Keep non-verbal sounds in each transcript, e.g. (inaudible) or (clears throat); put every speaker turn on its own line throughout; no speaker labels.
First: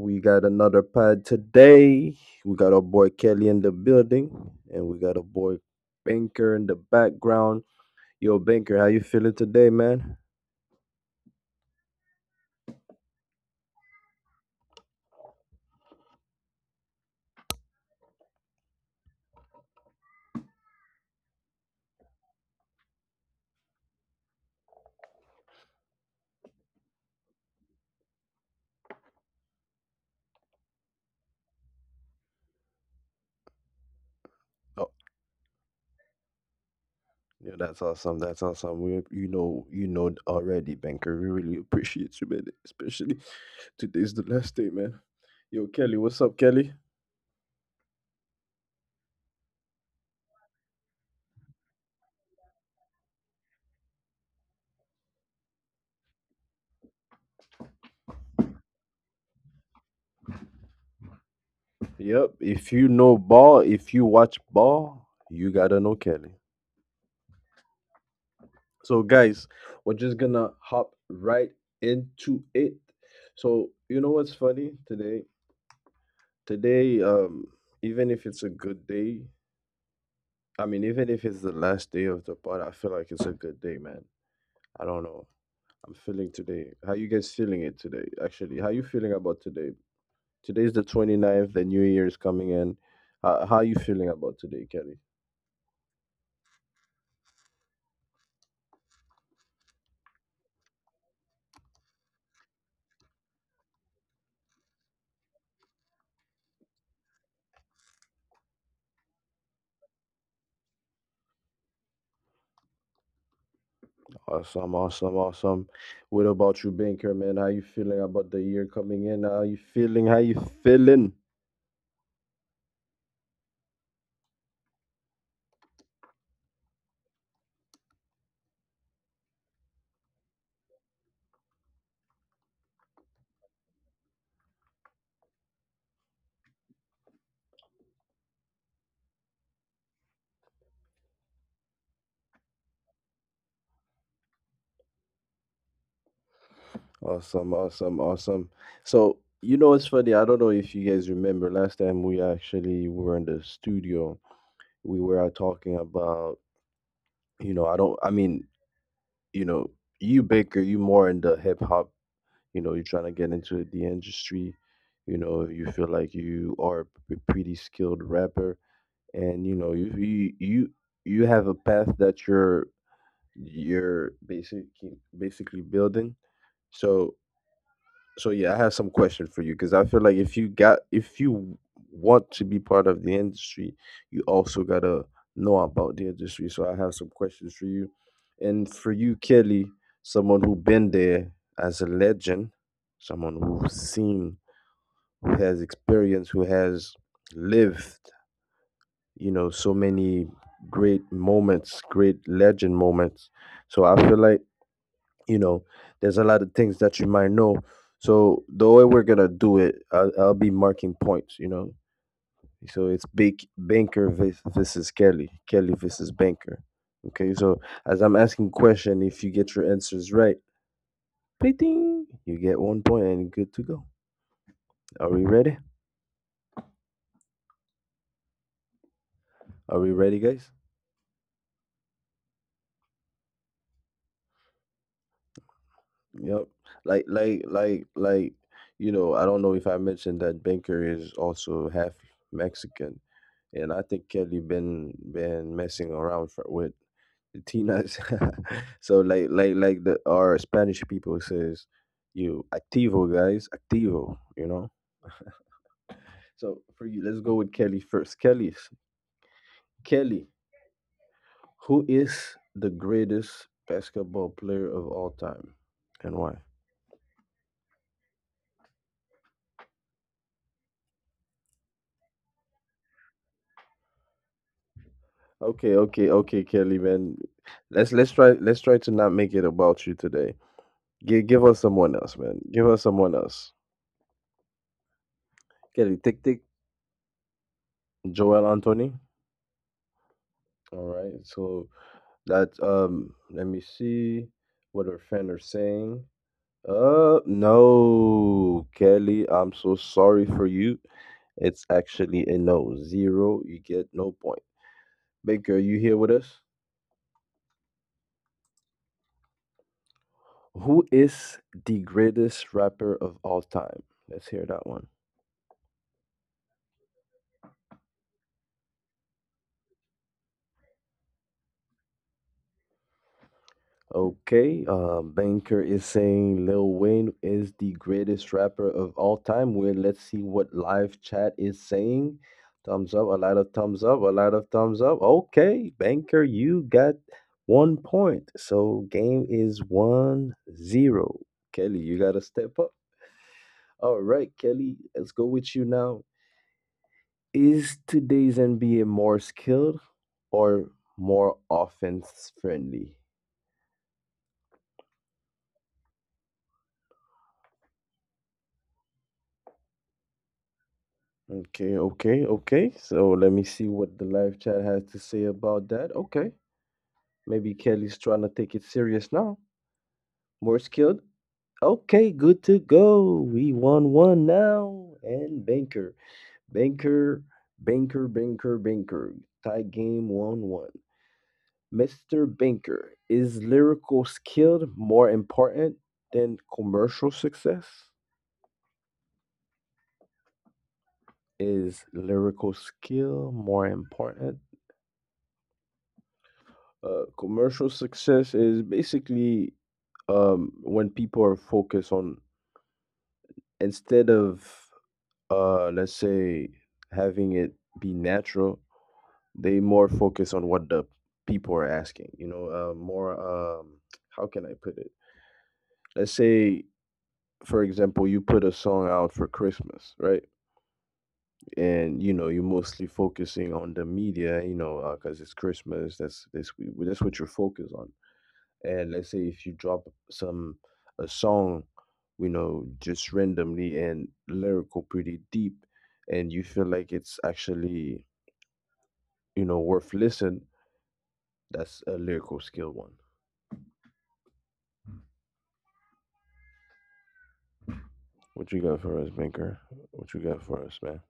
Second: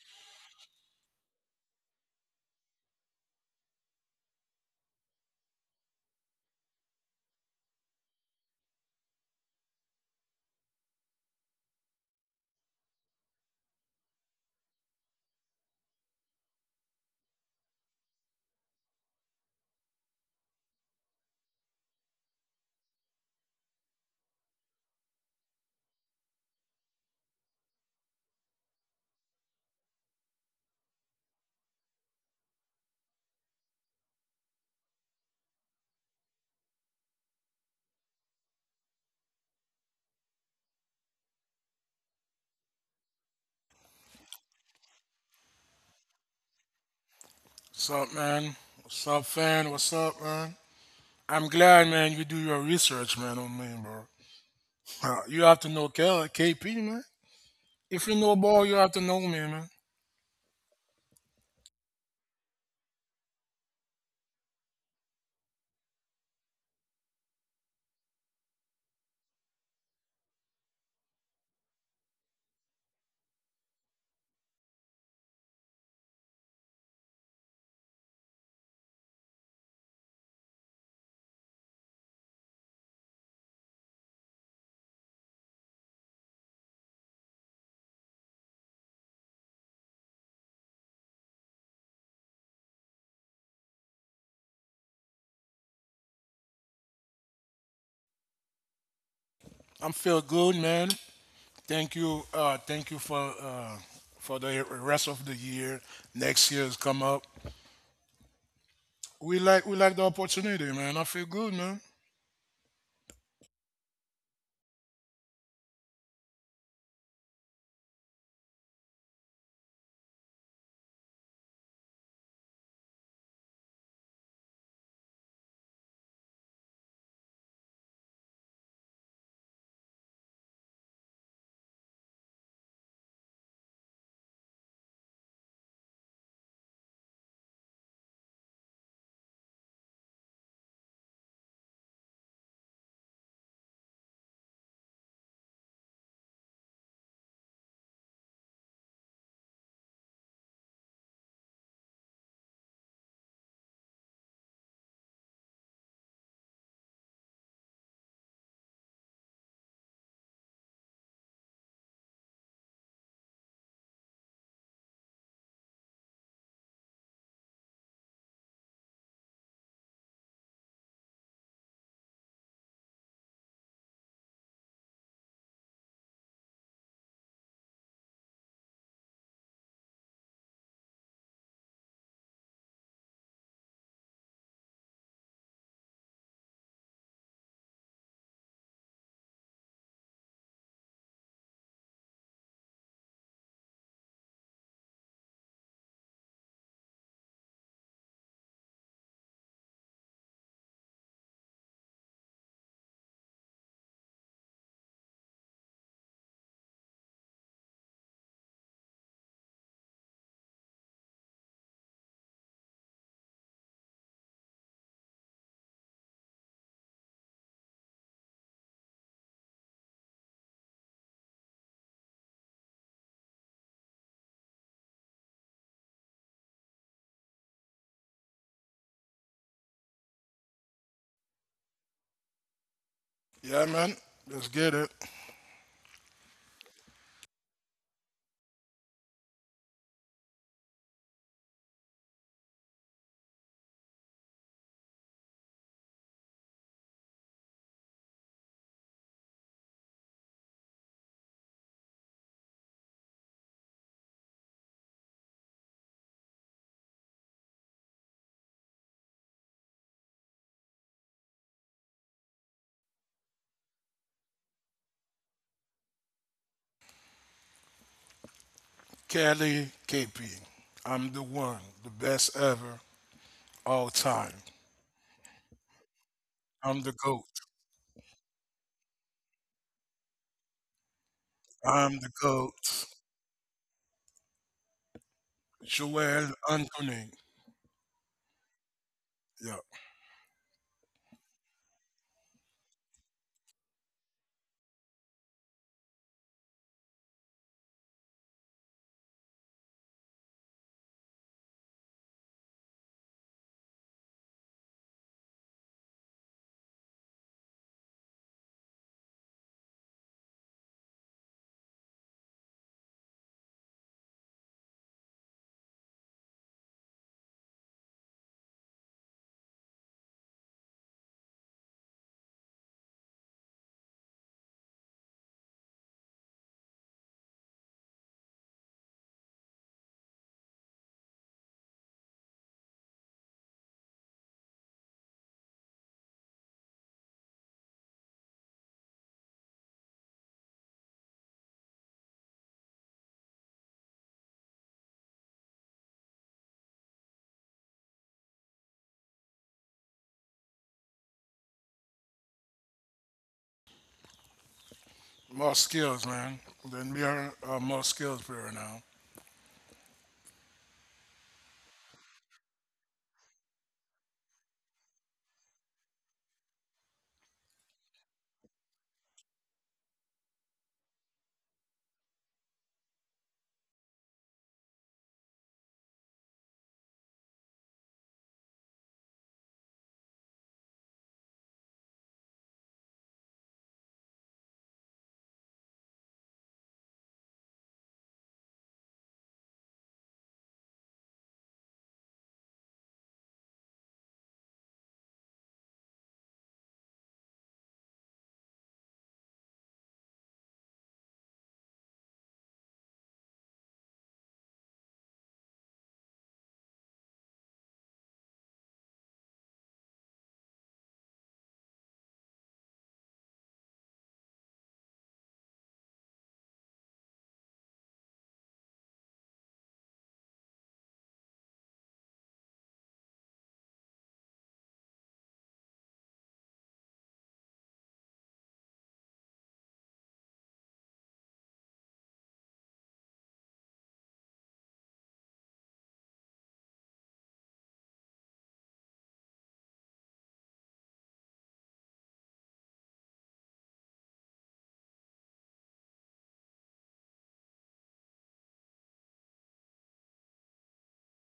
We got another pod today. We got our boy Kelly in the building, and we got a boy Banker in the background. Yo, Banker, how you feeling today, man? Oh, yeah, that's awesome. That's awesome. We, you know already, Banker. We really appreciate you, man. Especially today's the last day, man. Yo, Kelly, what's up, Kelly?
What's up, man? What's up, fan? What's up, man? I'm glad, man, you do your research, man, on me, bro. You have to know Kel, KP, man. If you know ball, you have to know me, man.
Yep. If you know ball, if you watch ball, you gotta know Kelly. So, guys, we're just gonna hop right into it. So, you know what's funny today? Today, even if it's a good day, I mean, even if it's the last day of the pod, I feel like it's a good day, man. I don't know. I'm feeling today. How you guys feeling it today? Actually, how you feeling about today? Today's the twenty ninth. The new year is coming in. How you feeling about today, Kelly?
I'm feel good, man. Thank you for the rest of the year. Next year's come up. We like the opportunity, man. I feel good, man.
Awesome, awesome, awesome. What about you, Banker, man? How you feeling about the year coming in? How you feeling? How you feeling? Awesome, awesome, awesome. So, it's funny. I don't know if you guys remember last time we actually were in the studio, we were talking about, I don't, I mean, you know, you, Baker, you more in the hip hop, you're trying to get into the industry, you feel like you are a pretty skilled rapper, and you know you have a path that you're basically building. So so, yeah, I have some question for you, because I feel like if you got if you want to be part of the industry, you also gotta know about the industry, so I have some questions for you, and for you, Kelly, someone who been there as a legend, someone who's seen, who has experience, who has lived, so many great moments, great legend moments. So I feel like, you know, there's a lot of things that you might know. So the way we're gonna do it, I'll be marking points. So it's big Banker versus Kelly, Kelly versus Banker. Okay, so as I'm asking question, if you get your answers right, ding, you get 1 point and good to go. Are we ready? Are we ready, guys?
Yeah, man. Let's get it.
Yep. Like like like like I don't know if I mentioned that Banker is also half Mexican, and I think Kelly been messing around with Latinas. (laughs) So the our Spanish people says, you activo guys, activo. So for you, let's go with Kelly first. Kelly, who is the greatest basketball player of all time, and why?
Kelly KP. I'm the one, the best ever, all time.
Okay, okay, okay, Kelly, man.
I'm the GOAT.
Let's try to not make it about you today. Give us someone else, man.
I'm the
Give us someone
GOAT.
else. Kelly, tick tick.
Joel Anthony.
Joel Anthony.
Yeah.
All right. So that let me see what our fan are saying. No, Kelly, I'm so sorry for you. It's actually a no. Zero, you get no point. Baker, you here with us? Who is the greatest rapper of all time? Let's hear that one. Okay, Banker is saying Lil Wayne is the greatest rapper of all time. Well, let's see what live chat is saying. Thumbs up, a lot of thumbs up, a lot of thumbs up. Okay, Banker, you got 1 point. So game is 1-0. Kelly, you gotta step up. All right, Kelly, let's go with you now. Is today's NBA more skilled or more offense friendly?
More skills, man. Then we are a more skills player now.
Okay, okay, okay. So let me see what the live chat has to say about that. Okay. Maybe Kelly's trying to take it serious now. More skilled. Okay, good to go. We won one now. And banker. Banker, banker, banker, banker. Tie game 1-1. Mr. Banker, is lyrical skill more important than commercial success? Is lyrical skill more important. Commercial success is basically, when people are focused on, instead of, let's say, having it be natural, they more focus on what the people are asking. More, how can I put it? Let's say, for example, you put a song out for Christmas, right? And you're mostly focusing on the media, because it's Christmas. That's what you're focused on, and let's say if you drop some a song, just randomly, and lyrical pretty deep, and you feel like it's actually, worth listen. That's a lyrical skill one. What you got for us, banker? What you got for us, man?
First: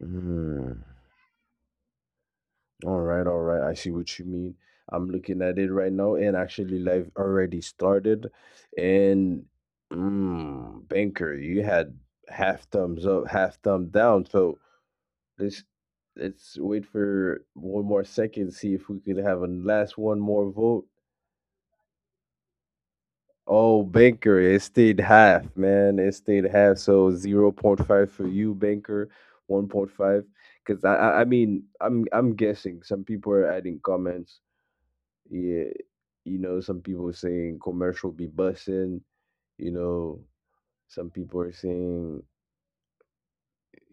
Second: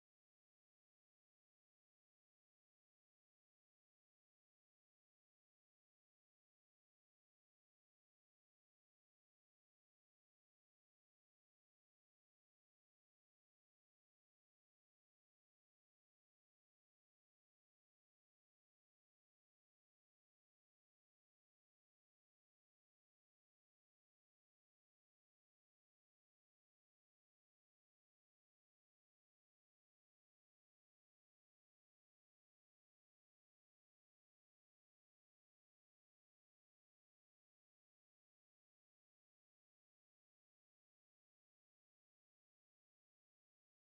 Mm. All right, all right. I see what you mean. I'm looking at it right now, and actually, live already started. And banker, you had half thumbs up, half thumb down. So Let's let's wait for one more second, see if we could have a last one more vote. Oh, Banker, it stayed half, man. It stayed half. So zero point 0.5 for you, Banker, 1.5. Cause I mean I'm guessing some people are adding comments. Yeah, some people saying commercial be bussing, you know, some people are saying.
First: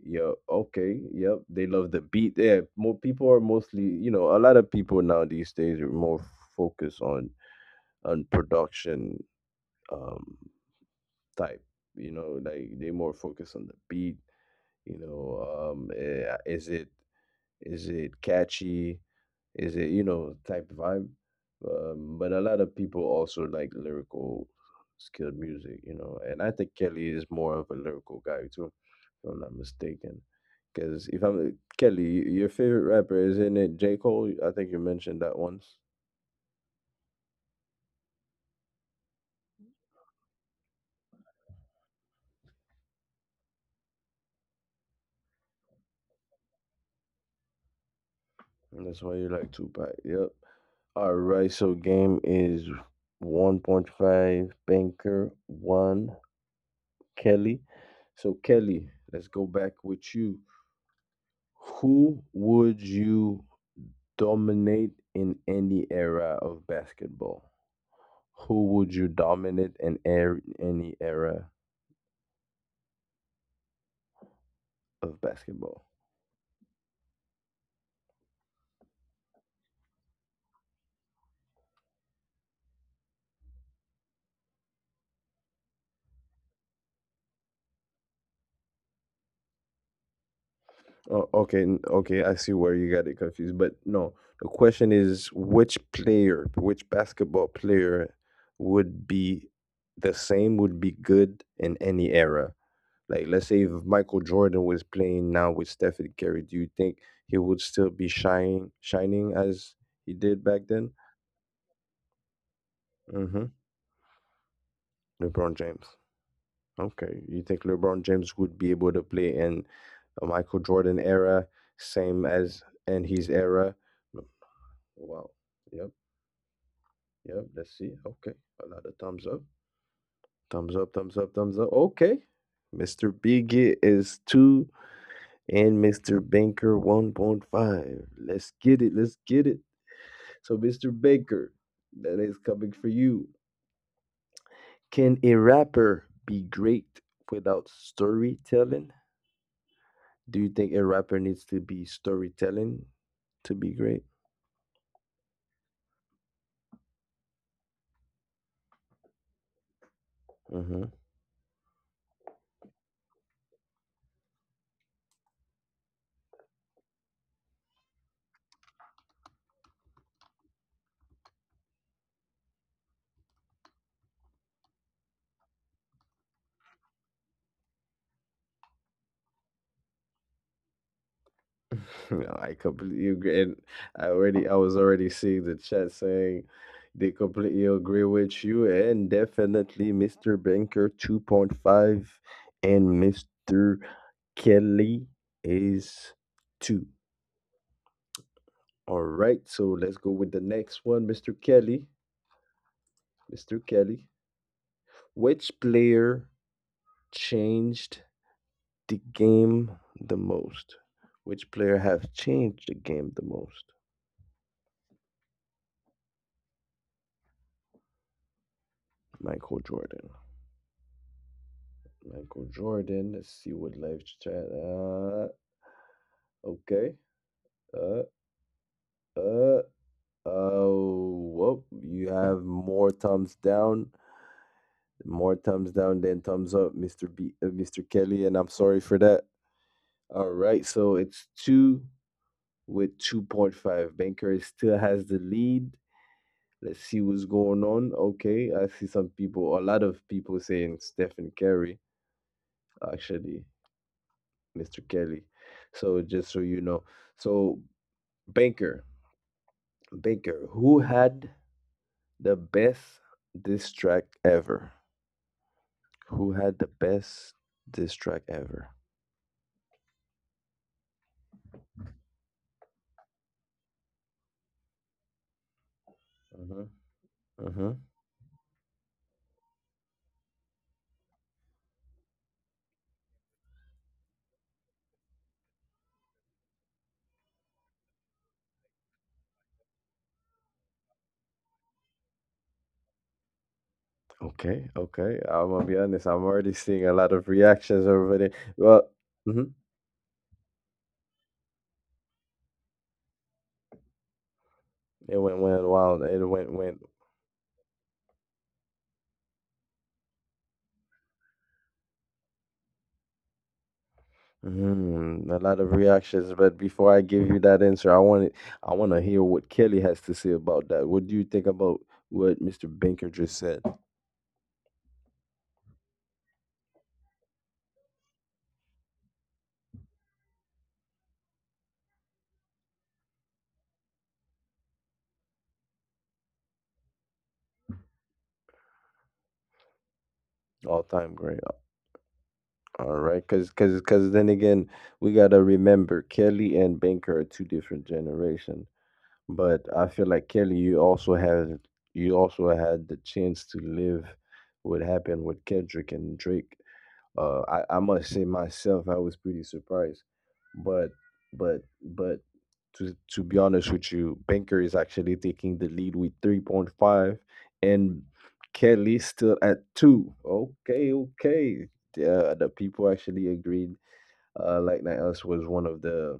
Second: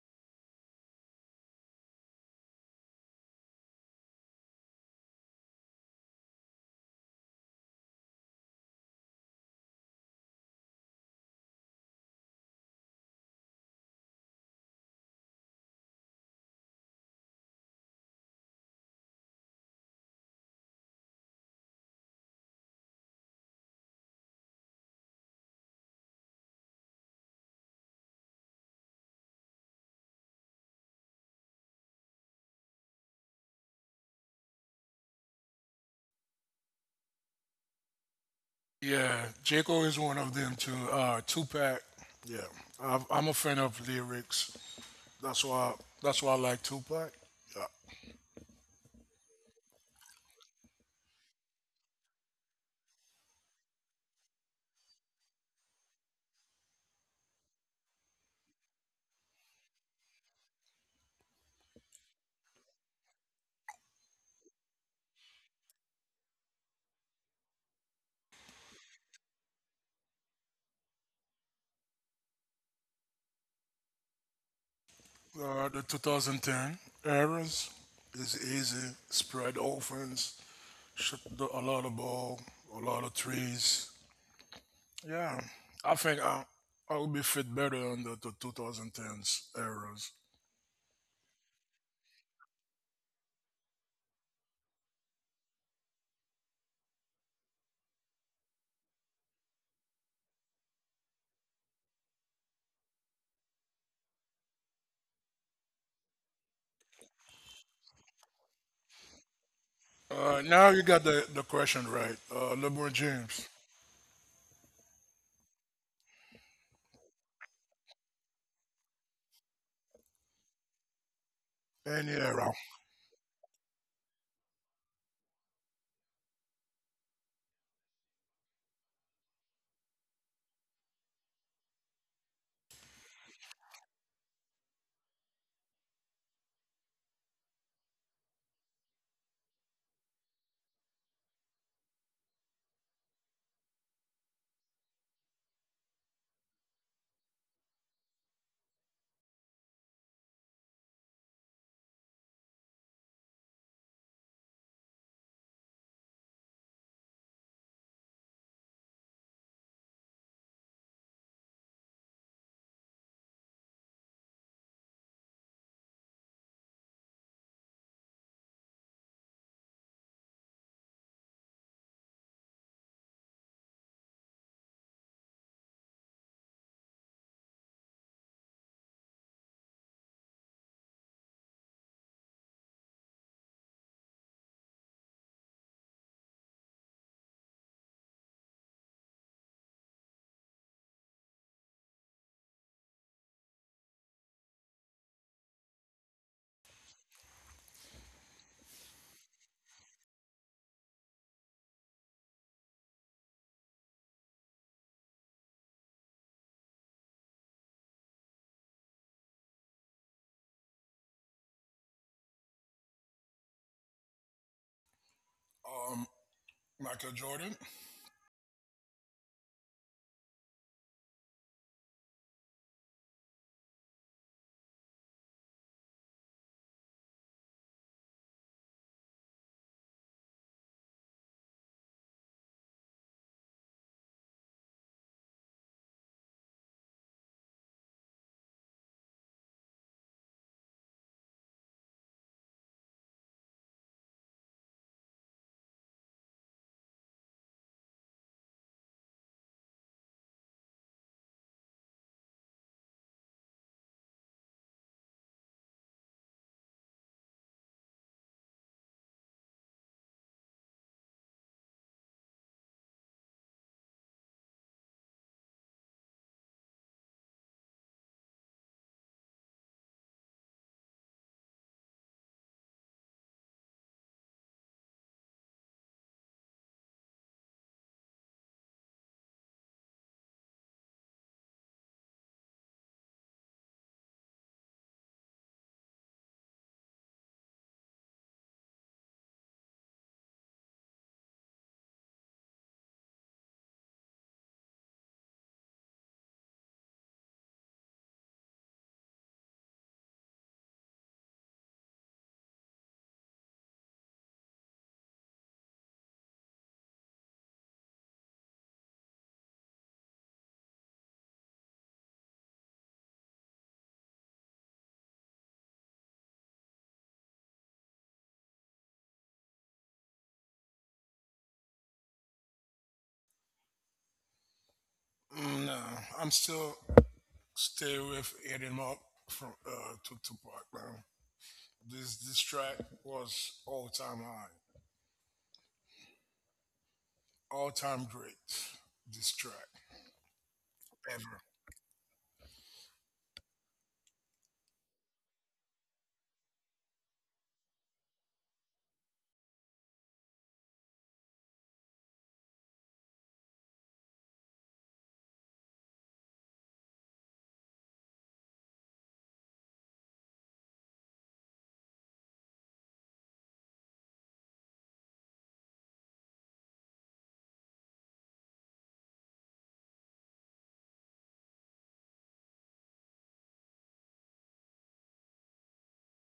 Yeah, okay. Yep. They love the beat. Yeah, more people are mostly, a lot of people now these days are more focused on production, um type, like they more focus on the beat, you know, um eh, is it is it catchy? Is it, type vibe? But a lot of people also like lyrical skilled music. And I think Kelly is more of a lyrical guy too, if I'm not mistaken. Because if I'm Kelly, your favorite rapper, isn't it J. Cole? I think you mentioned that once,
Yeah, Jaco is one of them too. Tupac. Yeah, I'm a fan of lyrics. That's why. That's why I like Tupac. Yeah.
and that's why you like Tupac. Yep. All right. So game is 1.5. Banker one. Kelly. So, Kelly, let's go back with you. Who would you dominate in any era of basketball? Who would you dominate in any era of
The
basketball?
2010 eras is easy. Spread offense. Shoot a lot of ball. A lot of trees. Yeah. I think I would be fit better on the 2010s eras.
Oh, okay, okay. I see where you got it confused, but no. The question is, which player, which basketball player, would be the same, would be good in any era? Like, let's say if Michael Jordan was playing now with Stephen Curry, do you think he would still be shining, shining as he did back
Now you
then?
got the question right. LeBron
Hmm.
James,
LeBron James. Okay, you think LeBron James would be able to play in the Michael Jordan era, same
Paniero,
as in his era? Wow. Yep. Yep. Let's see. Okay. A lot of thumbs up. Thumbs up. Thumbs up. Thumbs up. Okay. Mr. Bigot is two, and Mr. Banker 1.5. Let's get it. Let's get it. So, Mr. Baker, that is coming for you. Can a rapper be great without storytelling? Do you think a rapper needs to be storytelling to be great? Mm-hmm. (laughs) No, I completely agree. And I was already seeing the chat saying they completely agree with you, and definitely Mr. Banker 2.5 and Mr. Kelly is two. All right, so let's go with the next one, Mr. Kelly. Mr. Kelly, which player changed the game the most? Which player have changed the game the most?
um, Michael Jordan.
Michael Jordan. Michael Jordan. Let's see what live chat. Okay. Uh, uh, oh, whoa. You have more thumbs down than thumbs up, Mr. Kelly, and I'm sorry for that. All right, so it's two with 2.5. Banker still has the lead. Let's see what's going on. Okay, I see some people, a lot of people saying Stephen Curry, actually, Mr. Kelly. So just so you know. So Banker, Banker, who had the best diss track ever? Who had the best diss track ever? Uh huh. Hmm, hmm. Okay, okay. I'm gonna be honest. I'm already seeing a lot of reactions over there. Well, mhm. It went wild. It went went a lot of reactions. But before I give you that answer, I want to hear what Kelly has to say about that. What do you think about what Mr. Banker just said?
Mm, nah, I'm still stay with Eddie Mark from to Tupac. Now this track was all time high, all time great. This track
All time great.
ever.
All right, because then again, we gotta remember Kelly and Banker are two different generation. But I feel like Kelly, you also had the chance to live what happened with Kendrick and Drake. I must say myself, I was pretty surprised, but but but to be honest with you, Banker is actually taking the lead with 3.5, and Kelly still at two. Okay, okay. Yeah, the people actually agreed. Like Niles was one of the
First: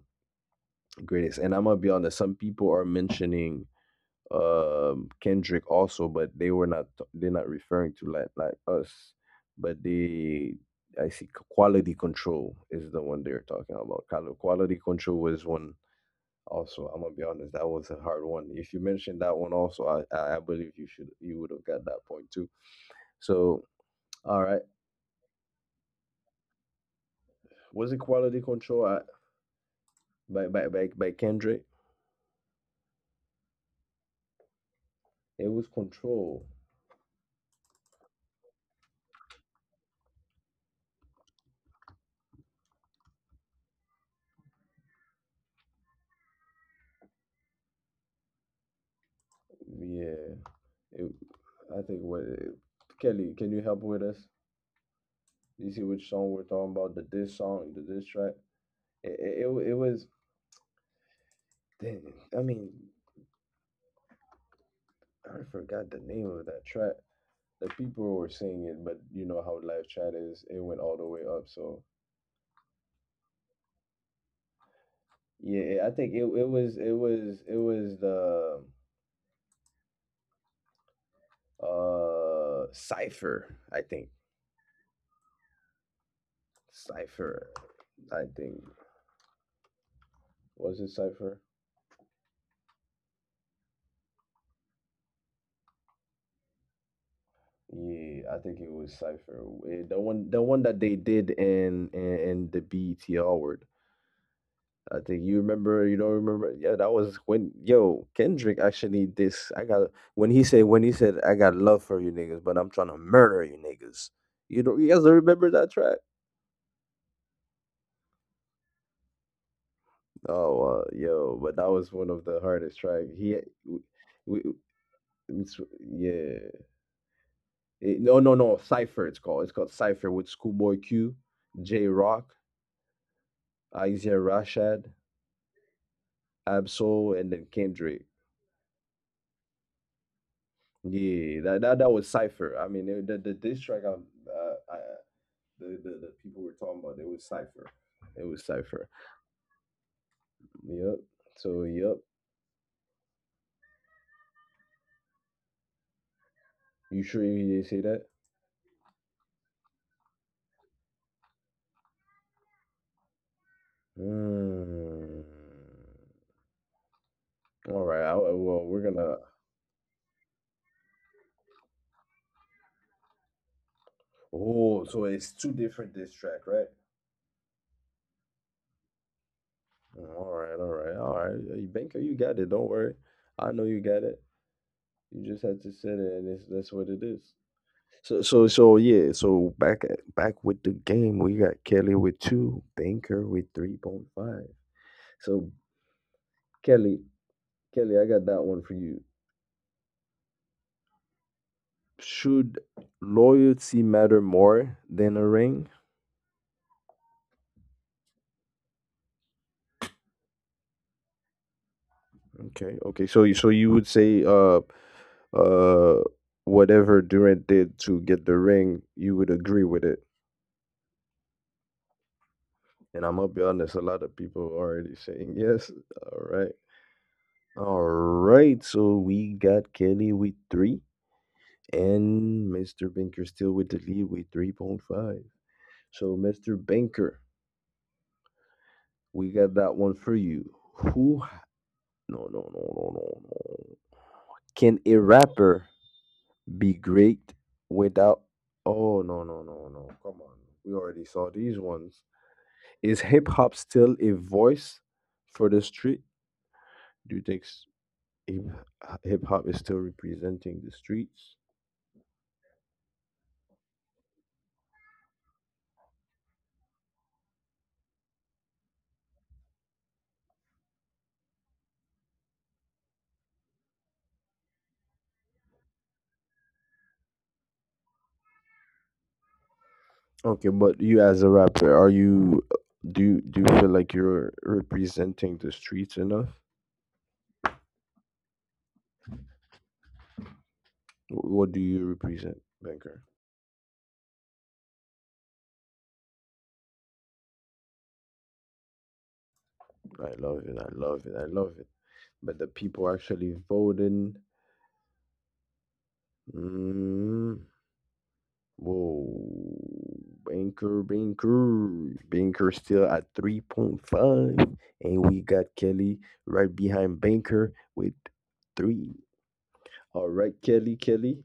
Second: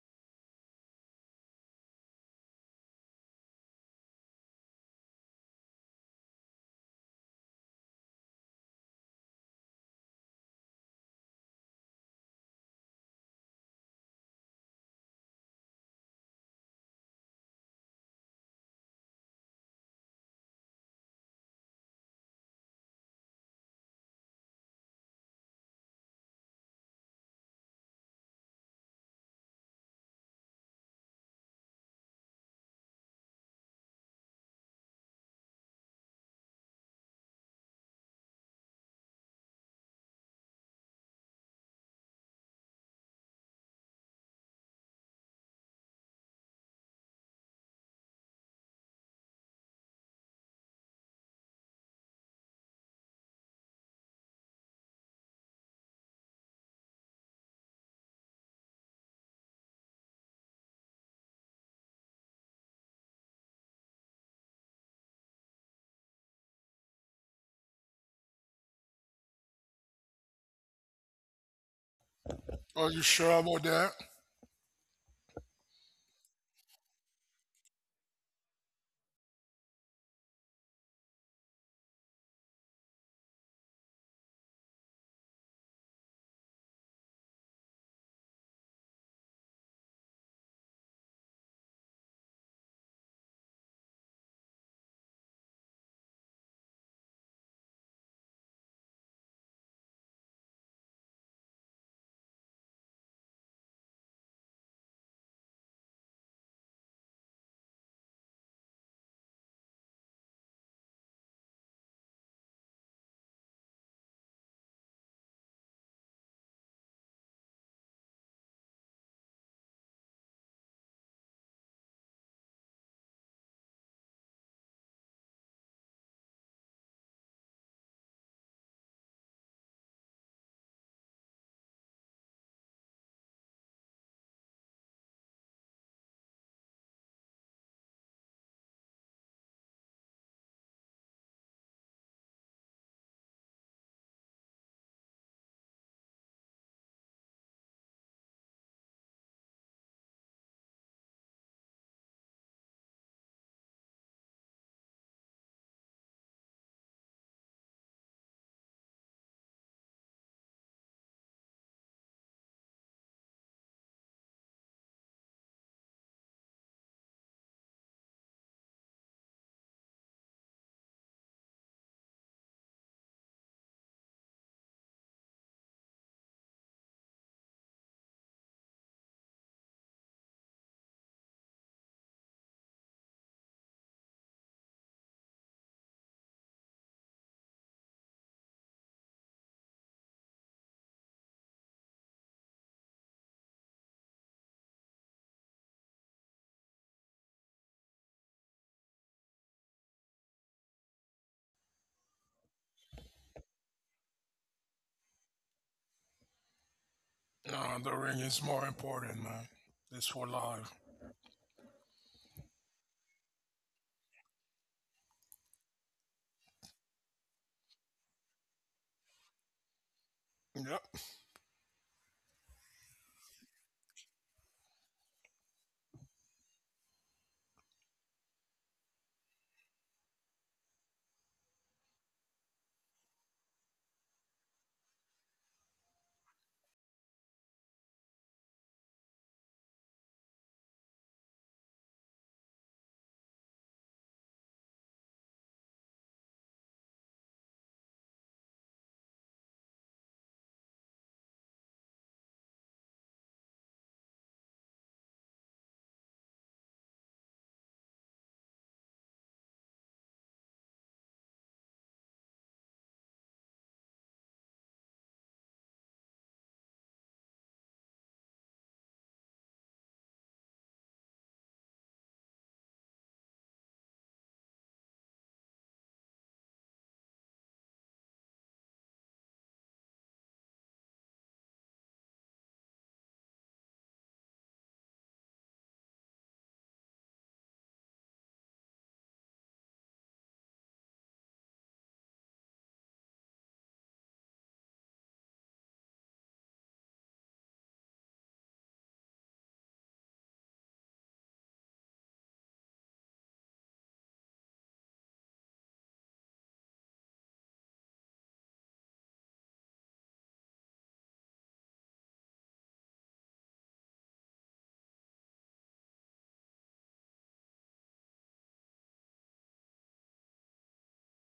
greatest, and I'm gonna be honest. Some people are mentioning Kendrick also, but they're not referring to like us, but they, I see quality control is the one they're talking about. Quality control was one also. I'm gonna be honest, that was a hard one. If you mentioned that one also, I believe you should you would have got that point too. So all right, was it quality control by Kendrick? It was control. Yeah, it, I think what Kelly, can you help with us? You see which song we're talking about? The diss song, the diss track. It, was. Dang, I mean, I forgot the name of that track. The people were singing it, but you know how live chat is. It went all the way up. So
Are you sure about that?
yeah, I think it was the cipher. I think cipher. I think Was it cipher? Yeah, I think it was cipher. The one that they did in the BET Award. I think you remember, you don't remember. Yeah, that was when Kendrick actually this I got when he said I got love for you niggas, but I'm trying to murder you niggas. You guys don't remember that track? But that was one of the hardest track. He we, we it's, Yeah. No, no, no, Cypher it's called. It's called Cypher with Schoolboy Q, J Rock, Isaiah Rashad, Absol, and then Kendrick. Yeah, that was Cypher. I mean, the diss track. The people we're talking about, it was Cipher. It was Cipher. Yep. So yep. You sure you didn't say that? Mm. All right. Well, we're gonna. Oh, so it's two different diss track, right? All right. All right. All right. Banker, you got it. Don't worry. I know you got it. You just had to set it, and that's what it is. So yeah. So back with the game, we got Kelly with two, Banker with 3.5. So Kelly, Kelly, I got that one for you. Should loyalty matter more than a ring?
Nah, the ring is more important, man. It's for life.
Okay, okay. So, so you would say, uh, whatever Durant did to get the ring, you would agree with it.
Yep.
And I'm gonna be honest, a lot of people are already saying yes. All right, all right. So we got Kelly with three, and Mr. Banker still with the lead with 3.5. So, Mr. Banker, we got that one for you. Who No, no, no, no, no, no. Can a rapper be great without? Oh, no, no, no, no. Come on. We already saw these ones. Is hip hop still a voice for the street? Do you think hip hop is still representing the streets? Okay, but you as a rapper, are you do you feel like you're representing the streets enough? What do you represent, Banker? I love it. I love it. I love it. But the people actually voting. Mm, whoa. Banker, Banker. Banker still at 3.5. And we got Kelly right behind Banker with three. All right, Kelly, Kelly.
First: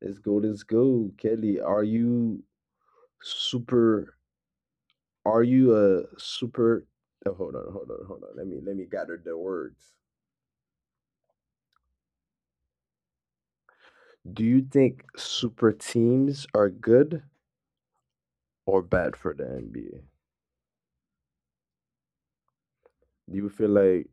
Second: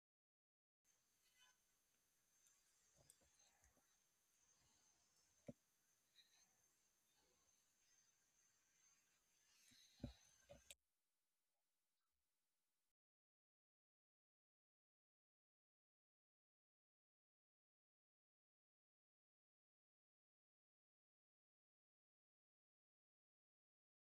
Let's go. Let's go. Kelly, are you super. Are you a super. Oh, hold on, hold on, hold on. Let me gather the words. Do you think super teams are good or bad for the NBA? Do you feel like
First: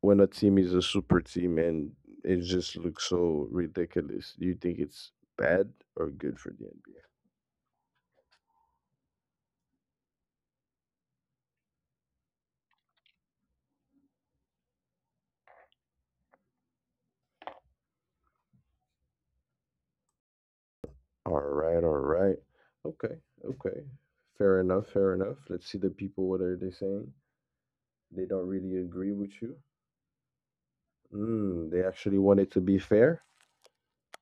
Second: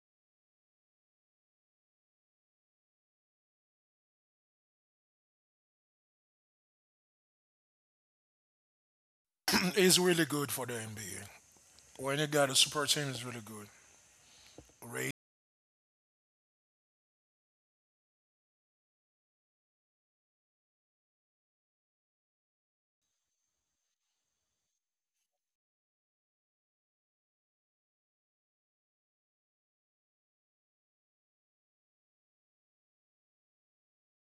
when a team is a super team and it just looks so ridiculous, do you think it's bad or good for the NBA?
(clears throat) It's really good for the NBA. When you got a super team, it's really good. Ray.
All right, all right. Okay, okay. Fair enough, fair enough. Let's see the people what are they saying. They don't really agree with you. Mm, they actually want it to be fair.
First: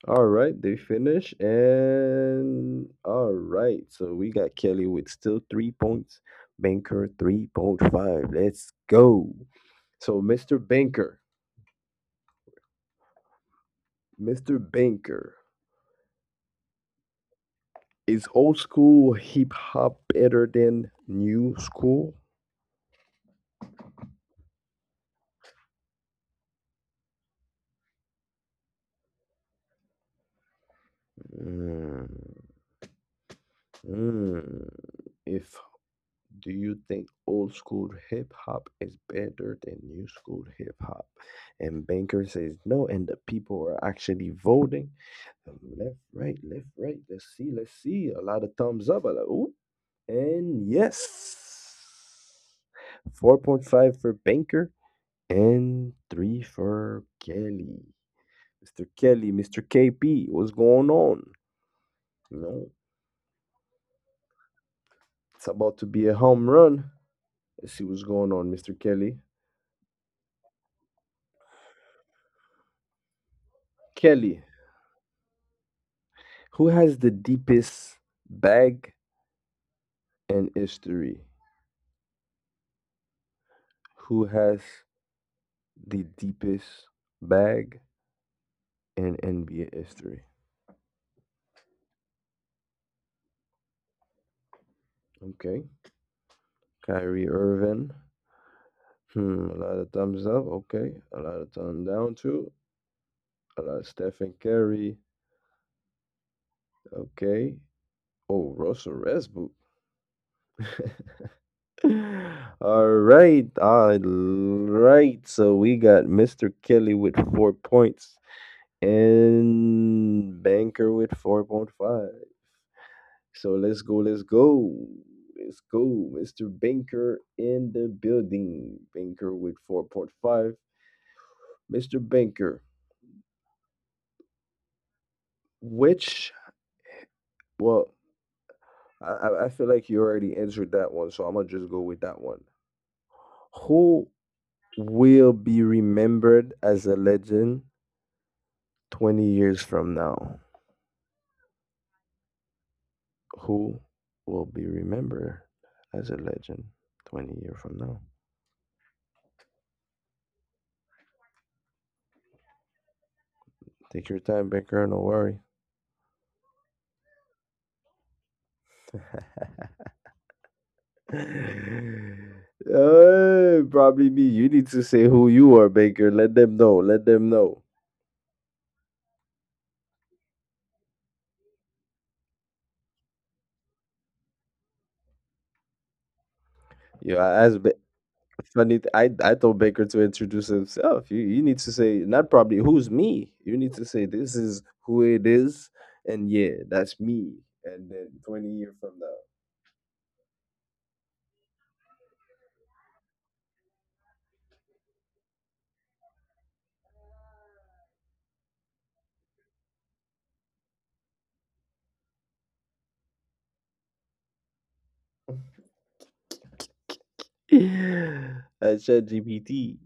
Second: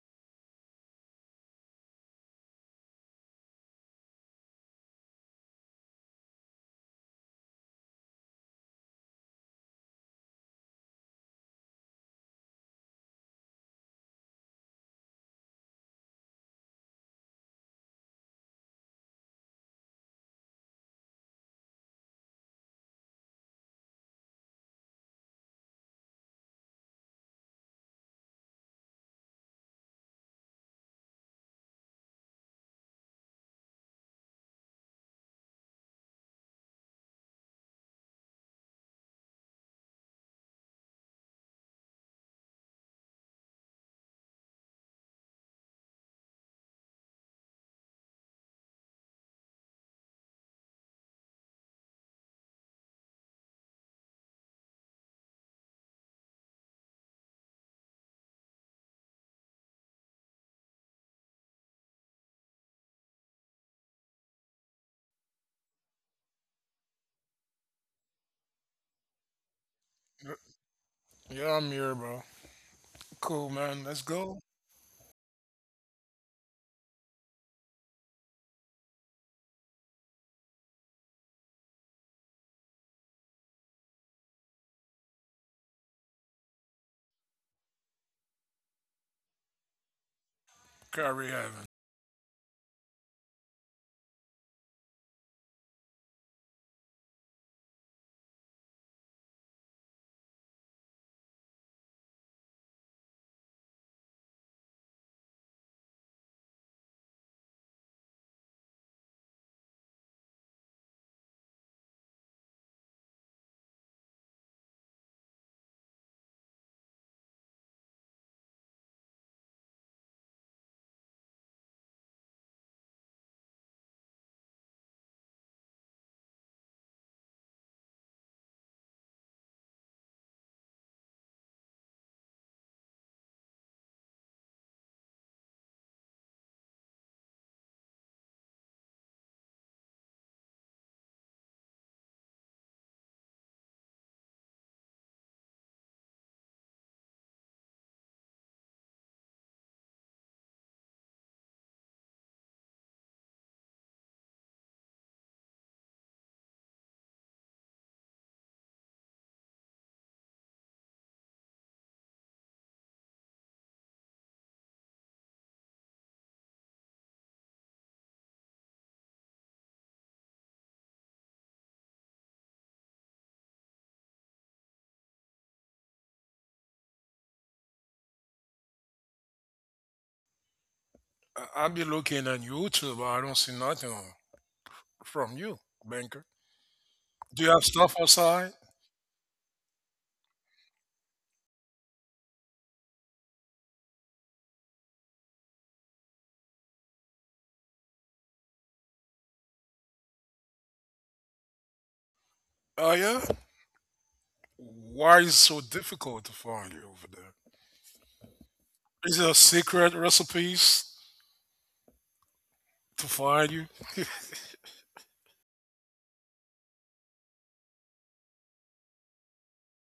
All right, they finish. And all right, so we got Kelly with still 3 points, Banker 3.5. Let's go. So, Mr. Banker, Mr. Banker, is old school hip hop better than new school? Mm, mm. If Do you think old school hip hop is better than new school hip hop? And Banker says no, and the people are actually voting left, right, left, right. Let's see, let's see. A lot of thumbs up. A lot, ooh. And yes, 4.5 for Banker and 3 for Kelly. Mr. Kelly, Mr. KP, what's going on? No, it's about to be a home run. Let's see what's going on, Mr. Kelly.
Yeah, I'm here, bro. Cool, man. Let's go.
Kelly, who has the deepest bag in history? Who has the deepest bag in NBA history?
Carry Evan.
Okay. Kyrie Irving. Hmm, a lot of thumbs up. Okay. A lot of thumbs down too. A lot of Stephen Curry. Okay. Oh, Russell Westbrook. (laughs) All right. All right. So we got Mr. Kelly with 4 points and Banker with 4.5. So let's go. Let's go. Let's go. Mr. Banker in the building. Banker with 4.5. Mr. Banker, which well, I feel like you already answered that one, so I'm gonna just go with that one. Who will be remembered as a legend 20 years from now? Who will be remembered as a legend 20 years from now? Take your time, Baker, no worry. (laughs) Probably me. You need to say who you are, Baker. Let them know. Let them know.
I- I'll be looking on YouTube, but I don't see nothing on- from you, banker.
Yeah,
Do
I
you
asked.
have stuff outside?
Funny, I told Baker to introduce himself. You need to say not probably who's me. You need to say this is who it is, and yeah, that's me. And then 20 years from now,
Oh, yeah? Why is it so difficult to find you over there? Is there secret recipes to find you?
(laughs) at ChatGPT.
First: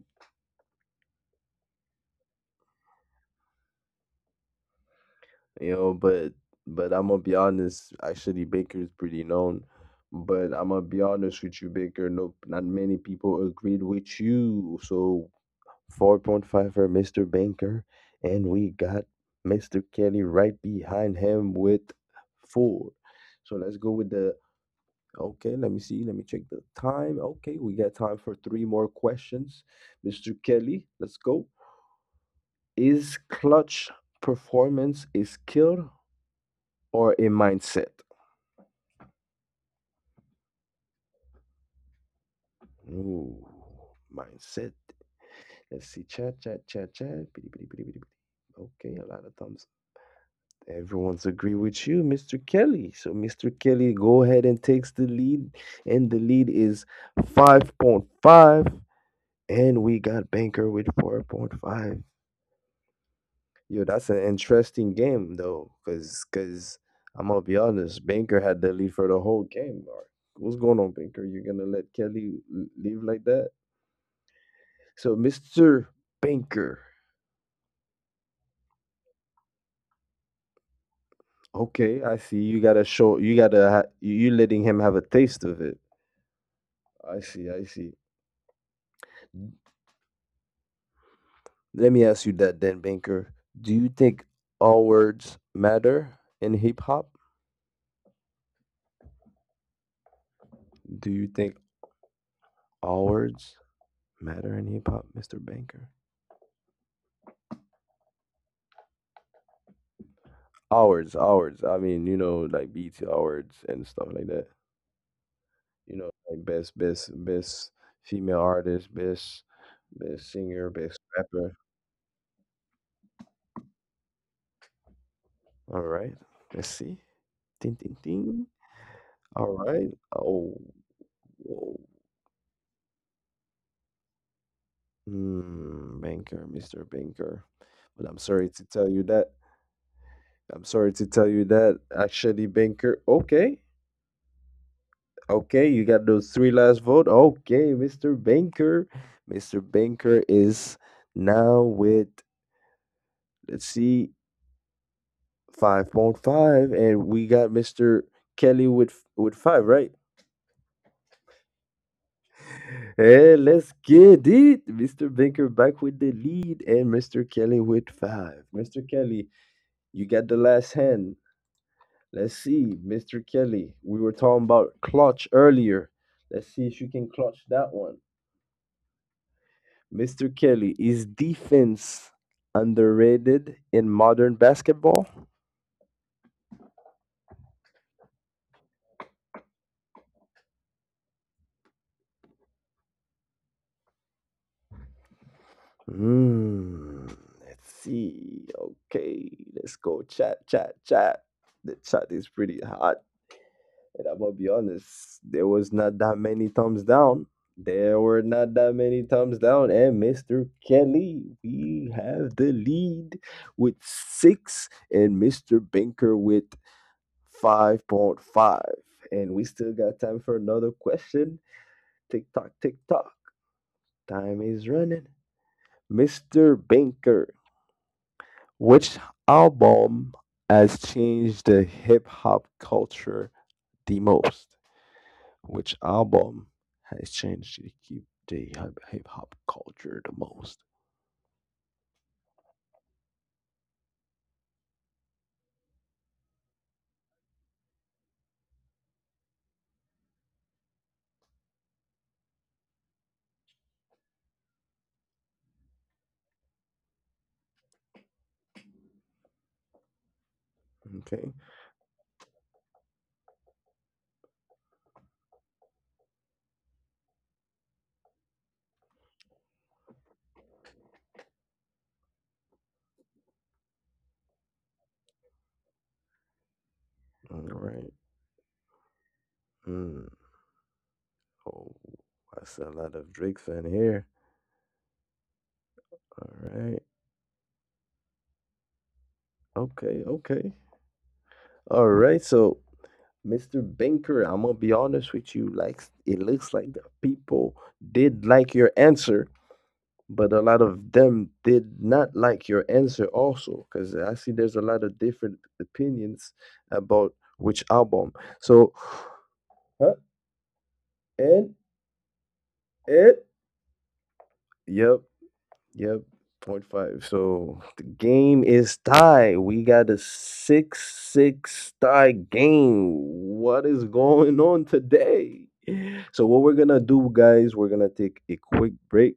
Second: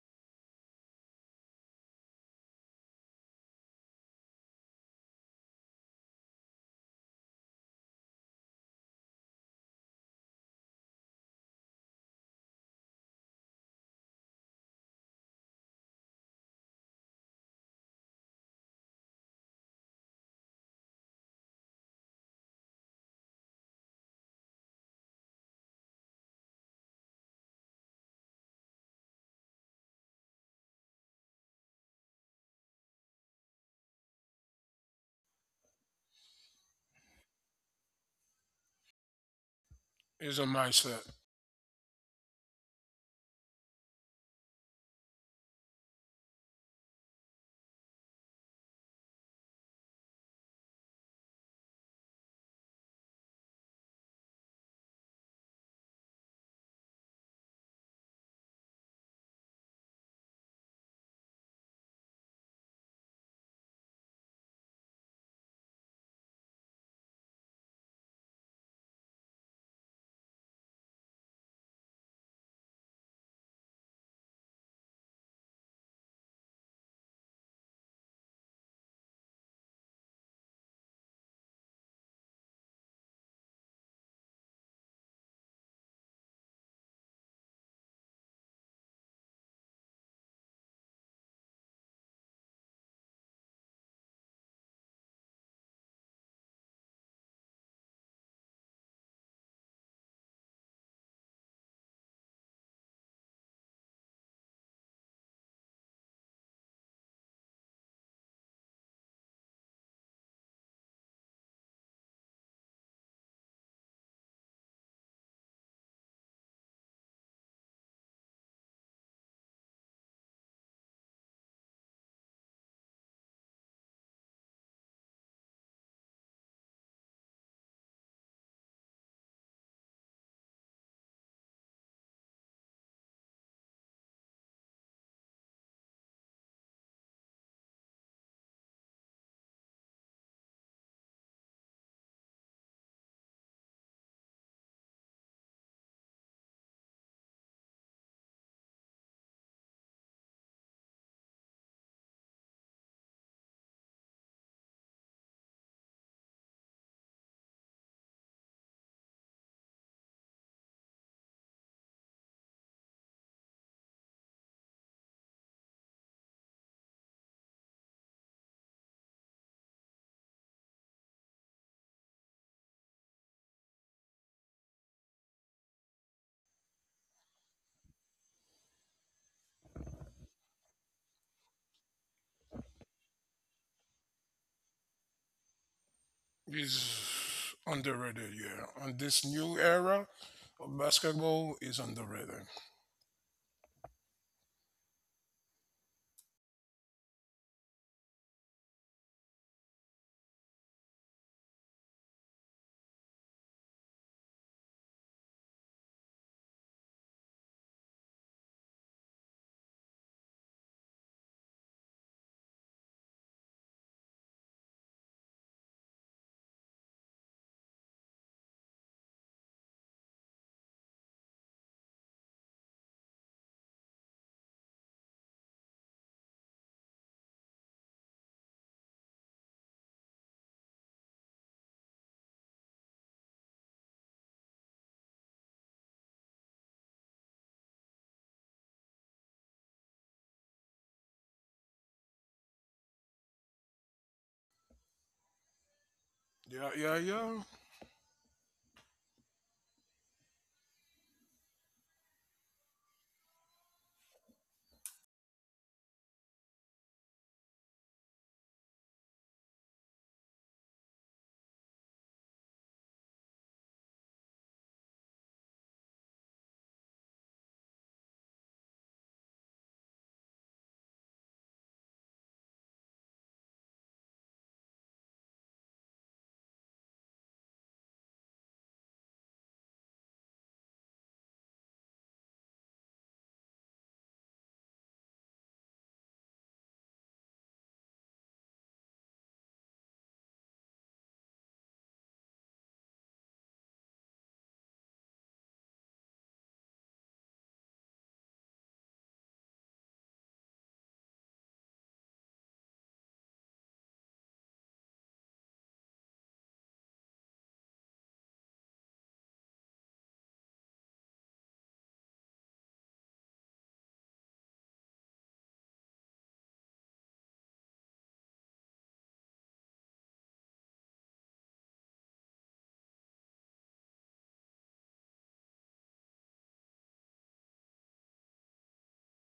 you know, but but I'm gonna be honest, actually Baker's pretty known. But I'm gonna be honest with you, Baker. Nope, not many people agreed with you. So 4.5 for Mr. Baker, and we got Mr. Kelly right behind him with four. So let's go with the. Okay. Let me see. Let me check the time. Okay, we got time for three more questions. Mr. Kelly, let's go. Is clutch performance a skill or a mindset?
Is a mindset.
Ooh, mindset. Let's see. Chat, chat, chat, chat. Bitty, bitty, bitty, bitty, bitty. Okay, a lot of thumbs. Everyone's agree with you, Mr. Kelly. So, Mr. Kelly, go ahead and takes the lead, and the lead is 5.5, and we got Banker with 4.5. Yo, that's an interesting game though, cause I'm gonna be honest, Banker had the lead for the whole game. Mark. What's going on, Banker? You're gonna let Kelly leave like that? So, Mr. Banker. Okay, I see. You gotta show. You gotta. You letting him have a taste of it. I see. I see. Let me ask you that then, Banker. Do you think all words matter in hip hop? Do you think all words matter in hip hop, Mister Banker? All words, all words. I mean, you know, like BT all words and stuff like that. You know, like best, best, best female artist, best, best singer, best rapper. All right. Let's see. Ding, ding, ding. All right. Oh, woah. Mm, banker, Mr. Banker. But I'm sorry to tell you that. I'm sorry to tell you that. Actually, Banker. Okay. Okay, you got those three last vote. Okay, Mr. Banker. Mr. Banker is now with, let's see, 5.5, and we got Mr. Kelly with 5, right? (laughs) Hey, let's get it. Mr. Banker back with the lead and Mr. Kelly with 5. Mr. Kelly, you got the last hand. Let's see, Mr. Kelly. We were talking about clutch earlier. Let's see if you can clutch that one. Mr. Kelly, is defense underrated in modern basketball?
Is underrated, yeah. On this new era of basketball is underrated.
Hmm. Let's see. Okay, let's go chat, chat, chat. The chat is pretty hot. And I'm gonna be honest, there was not that many thumbs down. There were not that many thumbs down. And Mr. Kelly, we have the lead with six, and Mr. Binker with 5.5. And we still got time for another question. Tick tock, tick tock. Time is running. Mr. Binker, which album has changed the hip hop culture the most? Which album has changed the hip hop culture the most?
Yeah, yeah, yeah.
Okay, all right. Mm. Oh, I see a lot of Drake fan here. All right. Okay. Okay. All right. So Mr. Binker, I'm gonna be honest with you. Like it looks like the people did like your answer, but a lot of them did not like your answer also, because I see there's a lot of different opinions about which album. So huh? and it yep. Yep, point five. So the game is tied. We got a 6-6 tie game. What is going on today? So what we're gonna do, guys, we're gonna take a quick break,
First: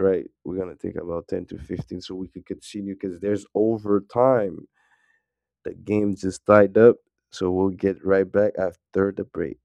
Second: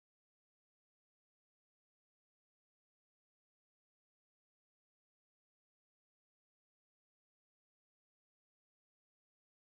right? We're gonna take about 10 to 15 so we can continue because there's overtime. The game just tied up. So we'll get right back after the break.